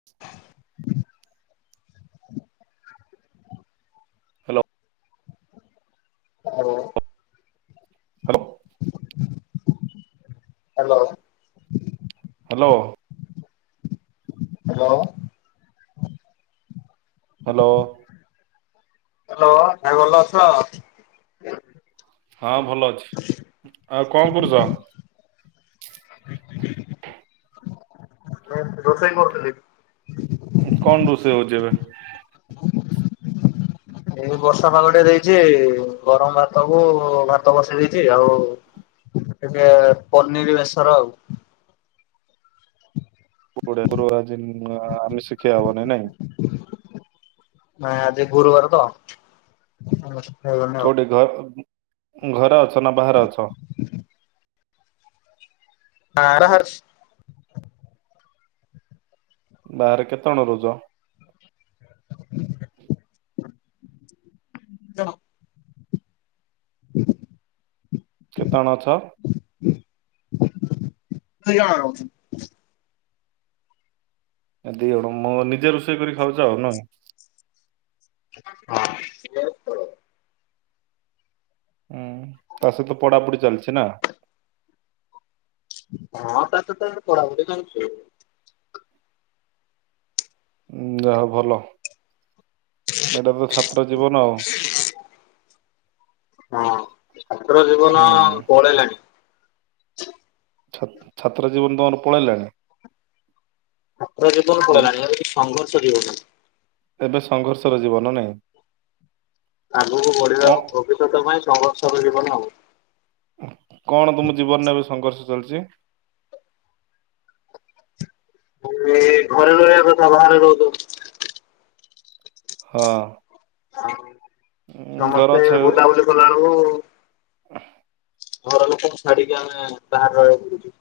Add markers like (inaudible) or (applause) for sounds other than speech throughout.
(unintelligible) Hello. ହଉ। Hello. Hello. Hello. Hello. Hello. Hello ଆଉ ଭାଇ ଭଲ ଅଛ ତ? ହଁ ଭଲ ଅଛି ଆଉ କଣ କରୁଛ? (inaudible) ହଁ ରୋଷେଇ କରୁଥିଲି। କଣ ରୋଷେଇ ହଉଛି ଏବେ? ଏ ବର୍ଷା ପାାଗ ଟେ ଦେଇଛି ଗରମ ଭାତ କୁ ଭାତ ବଷେଇ ଦେଇଚି ଆଉ। ଟିକେ ପନିର୍ ବେସର ଆଉ। ପ ପରୁ ଆଜି ଆମେ ଶିଖିବା ହବନାଇ ନାଇଁ? ନାଇଁ ଆଜି ଗୁରୁବାର ତ? ହେଇଗନି ଆଉ। କୋଉଠି ଘ ଘରେ ଅଛ ନା ବାହାରେ ଅଛ? ଆ ରା ହର୍ଷ ବାହାରେ କେତେଜଣ ରହୁଛ? ଦି ଜଣ। (unintelligible) କେତେଜଣ ଅଛ? ଚାରି ଜଣ। ଦି କଣ ମୁଁ ନିଜେ ରୋଷେଇ କରି ଖାଉଛ ଆଉ ନା? ହଁ। ହୁଁ ତା ସହିତ ଆମର ପଢ଼ାପଢି ଚାଲିଛି ନା? ହଁ ତା ତ ତ ପଢାପଢି ଯାଉଛି ଉଁ ଯାହା ହଉ ଭଲ ଏଇଟା ତ ଛାତ୍ର ଜୀବନ ଆଉ। ହଁ ଛାତ୍ର ଜୀବନ ହୁଁ ପଳେଇଲାଣି। ଛା ଛାତ୍ର ଜୀବନ ତମର ପଳେଇଲା (unintelligible) ଛାତ୍ର ଜୀବନ ପଳେଇଲାଣି ଏ ହଉଛି ସଂଘର୍ଷ ଜୀବନ। ଏବେ ସଂଘର୍ଷର ଜୀବନ ନାଇଁ? ଆଗକୁ କଣ ବଢିବା ଭବିଷ୍ୟତ ପାଇଁ ସଂଘର୍ଷର ଜୀବନ ଆଉ। କଣ ତୁମ ଜୀବନରେ ଏବେ ସଂଘର୍ଷ ଚାଲିଚି। ଏ ଘରେ ରହିବା କଥା ବାହାରେ ରହୁଛୁ। ହଁ। ହ ଉଁ, ଘର ସମସ୍ତେ ଛା ବୁଲାବୁଲି କଲା ବେଳକୁ (unintelligible) ଘର ଲୋକଙ୍କୁ ଛାଡିକି ଆମେ ବାହାରେ ରହିବାକୁ ପଡୁଛି।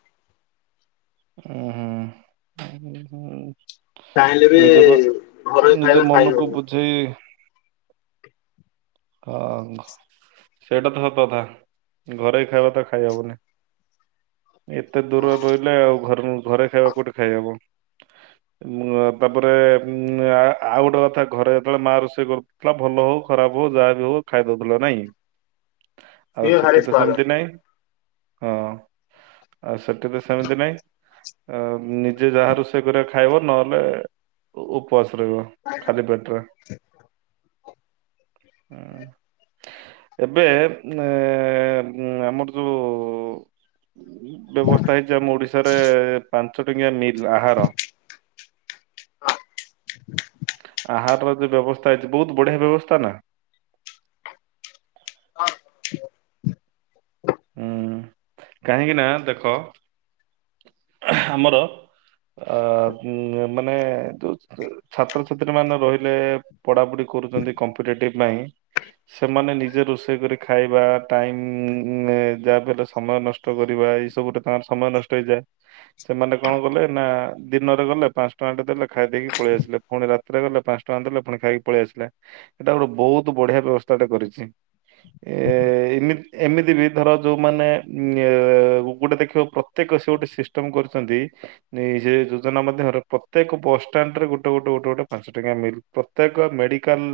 (unintelligible) ଚାହିଁଲେ ବି ନିଜକୁ ଘରୋଇ ନିଜ ଖାଇବା ଖାଇ ମନକୁ ହଉନି ବୁଝେଇ (inaudible) ସେଇଟା ତ ସତ ତଥା ଘରେଇ ଖାଇବା ତ ଖାଇହବନି। ଏତେ ଦୂର ରେ ରହିଲେ ଆଉ ଘର ଘରେ ଖାଇବା କୋଉଠି ଖାଇହବ। ଉ ଆ ତାପରେ ଉଁ ଆ ଆଉ ଗୋଟେ କଥା ଘରେ ଯେତେବେଳେ ମା ରୋଷେଇ କରୁଥିଲା ଭଲ ହଉ ଖରାପ ହଉ ଯାହା ବି ହଉ ଖାଇଦଉ ଥିଲ ନାହିଁ ଆଉ ସିଏ ଭାରି ସେଠି ତ ସ୍ୱାଦ। ସେମିତି ନାଇଁ। ହଁ ଆଉ ସେଠି ତ ସେମିତି ନାଇଁ। ଅ ନିଜେ ଯାହା ରୋଷେଇ କରିବା ଖାଇବ ନହେଲେ ଉପବାସ ରହିବ। ଖାଲି ପେଟରେ। ହଁ ଏବେ ଏ ଆମର ଯୋଉ ବ୍ୟବସ୍ଥା ହେଇଛି ଆମ ଓଡିଶାରେ ପାଞ୍ଚ ଟଙ୍କିଆ ମିଲ୍ ଆହାର ଆହାରର ଯୋ ବ୍ୟବସ୍ଥା ଇଛି ବହୁତ ବଢିଆ ବ୍ୟବସ୍ଥା ନା। (inaudible) ଉଉଁ କାହିଁକି ନା ଦେଖ ଆମର ଅ ଉ ମାନେ ତୋ ତୋ ଯୋଉ ଛାତ୍ରଛାତ୍ରୀ ମାନେ ରହିଲେ ପଢ଼ାପଢ଼ି କରୁଛନ୍ତି କମ୍ପିଟେଟିଭ୍ ପାଇଁ ସେମାନେ ନିଜେ ରୋଷେଇ କରି ଖାଇବା ଟାଇମ୍ ଉ ଉ ନେ ଯାହା ଫଲେ ସମୟ ନଷ୍ଟ କରିବା ଏଇ ସବୁରେ ତାଙ୍କର ସମୟ ନଷ୍ଟ ହେଇଯାଏ। ସେମାନେ କଣ କଲେ ନା ଦିନରେ ଗଲେ ପାଂସ ଟଙ୍କାଟେ ଦେଲେ ଖାଇ ଦେଇକି ପଳେଇ ଆସିଲେ। ପୁଣି ରାତିରେ ଗଲେ ପାଂସ ଟଙ୍କା ଦେଲେ ପୁଣି ଖାଇକି ପଳେଇ ଆସିଲେ। ଏଟା ଗୋଟେ ବହୁତ ବଢିଆ ବ୍ୟବସ୍ଥା ଏଟା କରିଛି ଏ ଏମତି ଏମିତି ତି ବି ଧର ଯୋଉମାନେଉ ଗୋଟେ ଦେଖିବ ପ୍ରତ୍ୟେକ ସେ ଗୋଟେ ସିଷ୍ଟମ କରିଚନ୍ତି ନେ ଇ ସେ ଯୋଜନା ମଧ୍ୟ ହର ପ୍ରତ୍ୟେକ ବସ ଷ୍ଟାଣ୍ଡ ରେ ଗୋଟେ ଗୋଟେ ଗୋଟେ ଗୋଟେ ପାଂସ ଟଙ୍କିଆ ମିଲ୍ ପ୍ରତ୍ୟେକ ମେଡିକାଲ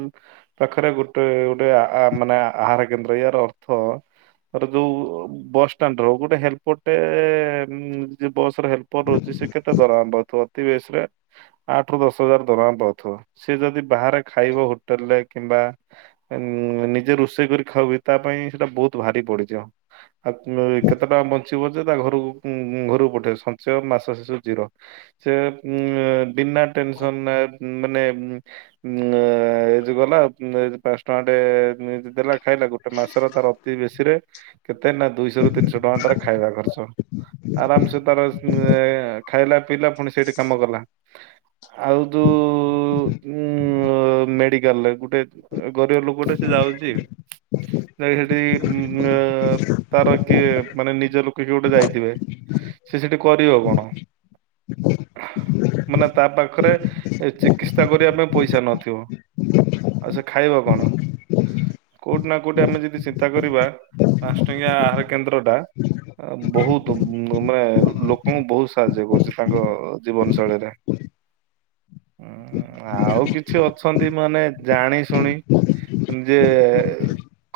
ପାଖରେ ଗୋଟେ ଗୋଟେ ଆ ଆ ମାନେ ଆହାର କେନ୍ଦ୍ର ଇଆର ଅର୍ଥ ଧର ଯୋଉ ବାସଷ୍ଟାଣ୍ଡ ର ଗୋଟେ ହେଲପର ଟେ ଯ ବସ ରେ ହେଲପର ରହୁଛି ସେ କେତେ ଦରମା ପାଉଥିବ? ଅତିବେଶି ରେ ଆଠ ରୁ ଦଶ ହଜାର ଦରମା ପାଉଥିବ। ସେ ଯଦି ବାହାରେ ଖାଇବ ହୋଟେଲ ରେ କିମ୍ବା ଅ ନିଜେ ରୋଷେଇ କରି ଖାଉବି ତା ପାଇଁ ସେଟା ବହୁତ ଭାରି ପଡିଯିବ। ଆ ପୁ କେତେ ଟଙ୍କା ବଞ୍ଚ ଥିବ ଯେ ତା ଉଁ ଉଁ ଘରକୁ ଘରକୁ ପଠେଇ ସଞ୍ଚୟ ମାସ ଶେଷ କୁ ଜିରୋ। ସେ ଉ ବିନା ଟେନସନ ନା ଉ ମାନେ ଉ ଉଁ ଏ ଯୁ ଗଲା ଏ ପାନ୍ସ ଟଙ୍କା ଟେ ଏ ଦେଲା ଖାଇଲା ଗୋଟେ ମାସର ତାର ଅତି ବେଶୀ ରେ କେତେ ନା ଦୁଇଶହ ରୁ ତିନିଶହ ଟଙ୍କା ତାର ଖାଇବା ଖର୍ଚ୍ଚ। ଆରାମ ସେ ତାର ଉ ଖାଇଲା ପିଇଲା ପୁଣି ସେଇଠି କାମ କଲା। ଆଉ ଯୋଉ ଉ ମେଡିକାଲରେ ଗୋଟେ ଏ ଗରିବ ଲୋକଟେ ସେ ଯାଉଛି ଯାଇକି ସେଠି ଉ ଉ ତାର କିଏ ମାନେ ନିଜ ଲୋକ କିଏ ଗୋଟେ ଯାଇଥିବେ ସେ ସେଠି କରିବ କଣ। (inaudible) ମାନେ ତା ପାଖରେ ଏ ଚିକିତ୍ସା କରିବା ପାଇଁ ପଇସା ନଥିବ। ଆଉ ସେ ଖାଇବ କଣ କୋଉଠି ନା କୋଉଠି ଆମେ ଯଦି ଚିନ୍ତା କରିବା। ପାନ୍ସ ଟଙ୍କିଆ ଆହାର କେନ୍ଦ୍ର ଟା ଆ ବହୁତ ଉ ବୂ ମାନେ ଲୋକଙ୍କୁ ବହୁତ ସାହାଯ୍ୟ କରୁଛି ତାଙ୍କ ଜୀବନ ଶୈଳୀରେ। ଉ ଆଉ କିଛି ଅଛନ୍ତି ମାନେ ଜାଣି ଶୁଣି ଯେ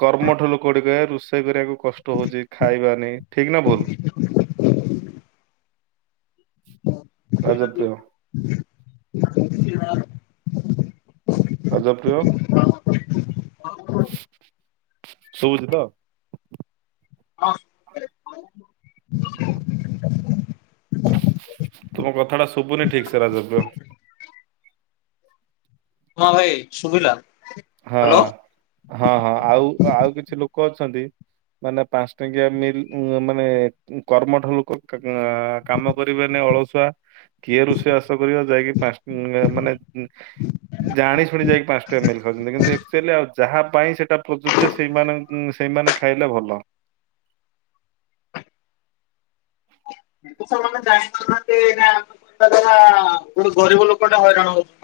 କର୍ମଠୁ ଲୋକ ଗୁଡ଼ିକ (unintelligible) ରୋଷେଇ କରିବାକୁ କଷ୍ଟ ହଉଛି ଖାଇବାନି ଠିକ ନା ଭୁଲ? ରାଜ ହଁ (unintelligible) ରାଜାପ୍ରିୟ ସୁବୁଛି ତ? ହଁ ତୁମ କଥା ଟା ଶୁଭୁନି ଠିକ ସେ ରାଜପ୍ରିୟ। ହଁ ଭାଇ ସୁୁଭିଲା? ହଁ ହଁ ହଁ ଆଉ ଆଉ କିଛି ଲୋକ ଅଛନ୍ତି। ମାନେ ପାଞ୍ଚ ଟଙ୍କିଆ ମିଲ୍ ମାନେ କର୍ମଠ ଲୋକ କାମ କରିବେନି ଅଳସୁଆ କିଏ ରୋଷେଇ ବାଷ କରିବ ଯାଇକି ମାନେ ଜାଣି ଶୁଣି ଯାଇକି ପାଞ୍ଚ ଟଙ୍କିଆ ମିଲ ଖାଉଛନ୍ତି କିନ୍ତୁ ଆକୁଚେଲି ଆଉ ଯାହା ପାଇଁ ସେଇଟା ପ୍ରଯୁଜ୍ୟ ସେ ସେଇମାନେ ଖାଇଲେ ଭଲ। ସେମାନେ ଜାଣିପାରୁନାହାନ୍ତି ନା ଆମ ଯାହା ଗୋଟେ ଗରିବ ଲୋକଟେ ହଇରାଣ ହଉଛି।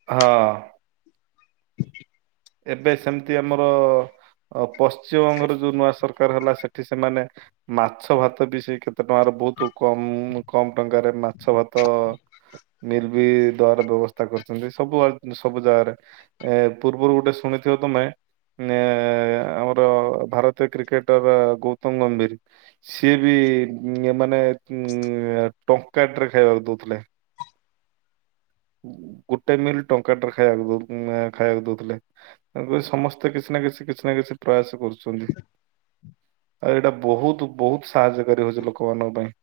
ହଁ। ଏବେ ସେମିତି ଆମର ପଶ୍ଚିମବଙ୍ଗର ଯୋଉ ନୂଆ ସରକାର ହେଲା ସେ ଠି ସେମାନେ ମାଛ ଭାତ ବି ସେ କେତେ ଟଙ୍କାର ବହୁତ କମ କମ ଟଙ୍କାରେ ମାଛ ଭାତ ମିଲ୍ ବି ଦବାର ବ୍ୟବସ୍ଥା କରିଛନ୍ତି ସବୁ ସବୁ ଜାଗାରେ ଏ ପୂର୍ବରୁ ଗୋଟେ ଶୁଣିଥିବ ତମେ ଆମର ଭାରତୀୟ କ୍ରିକେଟର ଗୌତମ ଗମ୍ଭୀର ସିଏ ବି ମାନେ ଉ ଟଙ୍କାଟେ ରେ ଖାଇବାକୁ ଦଉଥିଲେ। ଗୋଟେ ମିଲ୍ ଟଙ୍କାଟର ଖାଇବାକୁ ଖାଇବାକୁ ଦଉଥିଲେ। ତା ସମସ୍ତେ କିଛି ନା କିଛି କିଛି ନା କିଛି ପ୍ରୟାସ କରୁଛନ୍ତି। ଆଉ ଏଇଟା ବହୁତ ବହୁତ ସାହାଯ୍ୟକାରୀ ହଉଛି ଲୋକମାନଙ୍କ ପାଇଁ।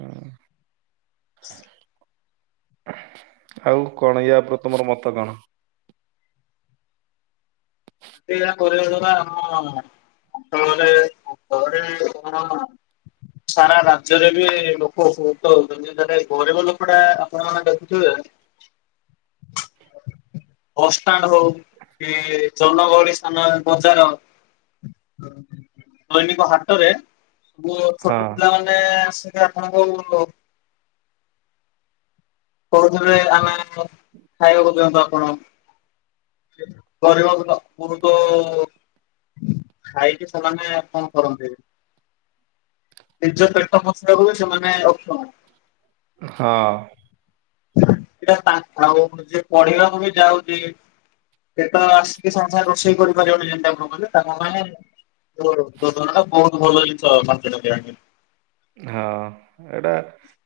ଉଁ। ଆଉ କଣ ୟା ଉପରେ ତମର ମତ କଣ? କରିବା ଦ୍ୱାରା ଆମର ପୁଅ ମାନେ କଣ ସାରା ରାଜ୍ୟରେ ବି ଲୋକ ଉପଭୃତ ହଉଛନ୍ତି ଗରିବ ଲୋକ ଟା ଆପଣମାନେ ଦେଖୁଥିବେ ବସ ଷ୍ଟାଣ୍ଡ ହଉ କି ଜନଗହଳି ସ୍ଥାନ ବଜାର ଦୈନିକ ହାଟରେ ହଁ ଛୋଟ ପିଲାମାନେ ଆସିଲେ ଆପଣଙ୍କୁ କହୁରେ ଆମେ ଖାଇବାକୁ ଦିଅନ୍ତୁ ଆପଣଙ୍କୁ। କରିବାକୁ (unintelligible) ଖାଇକି ସେମାନେ ଆଉ କଣ କରନ୍ତି? ନିଜ ପେଟ ପୋଷିବାକୁ ବି ସେମାନେ ଅକ୍ଷମ। ହଁ ସେଟା ସେ ପଢିବାକୁ ବି ଯାଉଛି। ସେଟା ଆସିକି ସାଙ୍ଗେ ସାଙ୍ଗେ ରୋଷେଇ କରିପାରିବନି ଯେମତି ଆପଣ କଲେ ତାଙ୍କ ମାନେ ବହୁତ ଭଲ ଜିନିଷ (unintelligible) ହଁ ଏଇଟା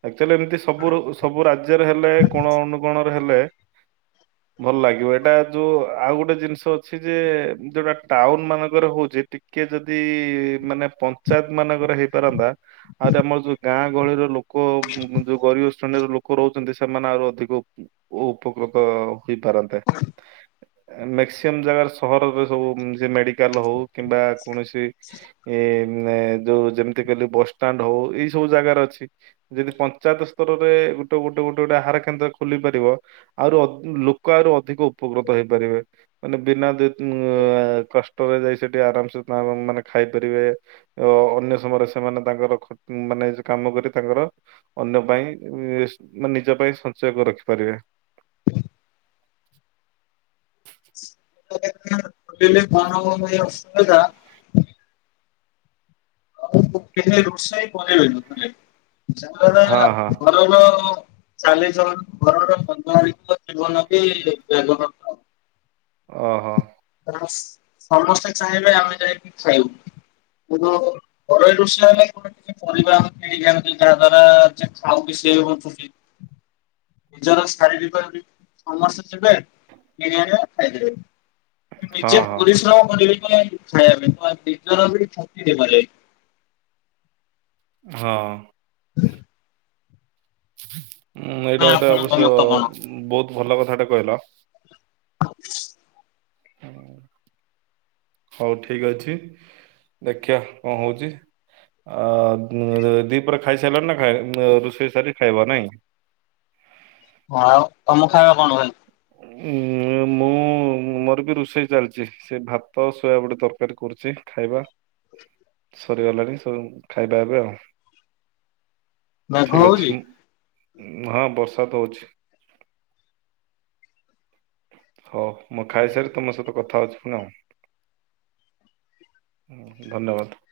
ଆକ୍ଚୁଆଲି ଏମିତି ସବୁ ସବୁ ରାଜ୍ୟରେ ହେଲେ କୋଣ ଅନୁକୋଣ ହେଲେ ଭଲ ଲାଗିବ ଏଇଟା ଯୋଉଁ ଆଉ ଗୋଟେ ଜିନିଷ ଅଛି ଯେ ଯୋଉଁଟା ଟାଉନ ମାନଙ୍କରେ ହଉଛି କିଏ ଯଦି ମାନେ ପଞ୍ଚାୟତ ମାନଙ୍କରେ ହେଇପାରନ୍ତା ଆହୁରି ଆମର ଯୋଉ ଗାଁ ଗହଳିର ଲୋକ ଯୋଉ ଗରିବ ଶ୍ରେଣୀର ଲୋକ ରହୁଛନ୍ତି ସେମାନେ ଆହୁରି ଅଧିକ ଉ ଓ ଉପକୃତ। ହୋଇପାରନ୍ତେ ମ୍ୟାକ୍ସିମମ୍ ଜାଗାରେ ସହରରେ ସବୁ ସେ ମେଡିକାଲ ହଉ। କିମ୍ବା କୌଣସି ଏ ଏଁ ଯୋଉ ଯେମିତି କହିଲି ବସ୍। ଷ୍ଟାଣ୍ଡ ହଉ ଏଇ ସବୁ ଜାଗାରେ ଅଛି। ଯଦି ପଞ୍ଚାୟତ ସ୍ତରରେ ଗୋଟେ ଗୋଟେ ଗୋଟେ ଗୋଟେ ଆହାର କେନ୍ଦ୍ର ଖୋଲି ପାରିବ। ଆହୁରୁ ଅ ଲୋକ ଆହୁରି ଅଧିକ ଉପକୃତ ହେଇପାରିବେ। ମାନେ ବିନା ଦେତ ଆ କଷ୍ଟରେ ଯାଇ ସେଠି ଆରାମ ସେ ତାଙ୍କର ମାନେ ଖାଇପାରିବେ। ଓ ଅନ୍ୟ ସମୟରେ ସେମାନେ ତାଙ୍କର ଖ ମାନେ କାମ କରି ତାଙ୍କର। ଅନ୍ୟ ପାଇଁ ଏସ୍ ମାନେ ନିଜ ପାଇଁ ସଞ୍ଚୟ ରଖିପାରିବେ। (unintelligible) ହଁ ହଁ (unintelligible) (unintelligible) ଓହୋ। କାରଣ ସମସ୍ତେ ଚାହିଁଲେ ଆମେ ଯାଇକି ଖାଇବୁ କିନ୍ତୁ। ଘରୋଇ ରୋଷେଇ ହେଲେ କଣ କି ପରିବା ଆମେ କିଣ ଆଣୁ ଛେ ଯାହା ଦ୍ଵାରା ଯିଏ ଖାଉଟି କି ସିଏ ବି ବଞ୍ଚୁଛି। ନିଜର ଶାରୀରିକ ଯଦି ସମସ୍ତେ ଥିବେ କିଣି ଆଣିବେ ଖାଇଦେବେ। କିନ୍ତୁ ହଁ ନିଜେ ହଁ ପରିଶ୍ରମ କରିବେ କଁ ପାଇଁ ଖାଇବା ପାଇଁ ନିଜର ବି ଠକି ଦେଇପାରିବେ। ହଁ। ହୁଁ? ଉଁ ନା ଏଇଟା ଗୋଟେ ଆପଣଙ୍କ ଅବଶ୍ୟ ମତ କଣ? ବହୁତ ଭଲ କଥାଟେ କହିଲ। ହୁଁ। ହଉ ଠିକ ଅଛି ଦେଖିବା କଁ ହଉଛି ଆ ଉଁ ଦିପହ ରେ ‌ଖାଇ ସାରିଲଣି ନା ଖାଇ ଉଁ ରୋଷେଇ ସାରି ଖାଇବ ନାଇଁ। ହଁ ତମ ଖାଇବା କଣ ହୁଏ? ଉଁ ଏ ମୁଁ ମୋର ବି ରୋଷେଇ ଚାଲିଛି ସେଇ ଭାତ ଶୋୟ ଗୋଟେ ତରକାରୀ କରୁଛି ଖାଇବା। ସରିଗଲାଣି ସବୁ ଖାଇବା ଏବେ ଆଉ। ମେଘ ଠିକ ଅଛି ହଉଚି? ମୁଁ ହଁ ବର୍ଷା ତ ହଉଛି। ହଉ ମୁଁ ଖାଇସାରି ତମ ସହିତ। କଥା ହଉଛି ପୁଣି ହୁଁ ଧନ୍ୟବାଦ।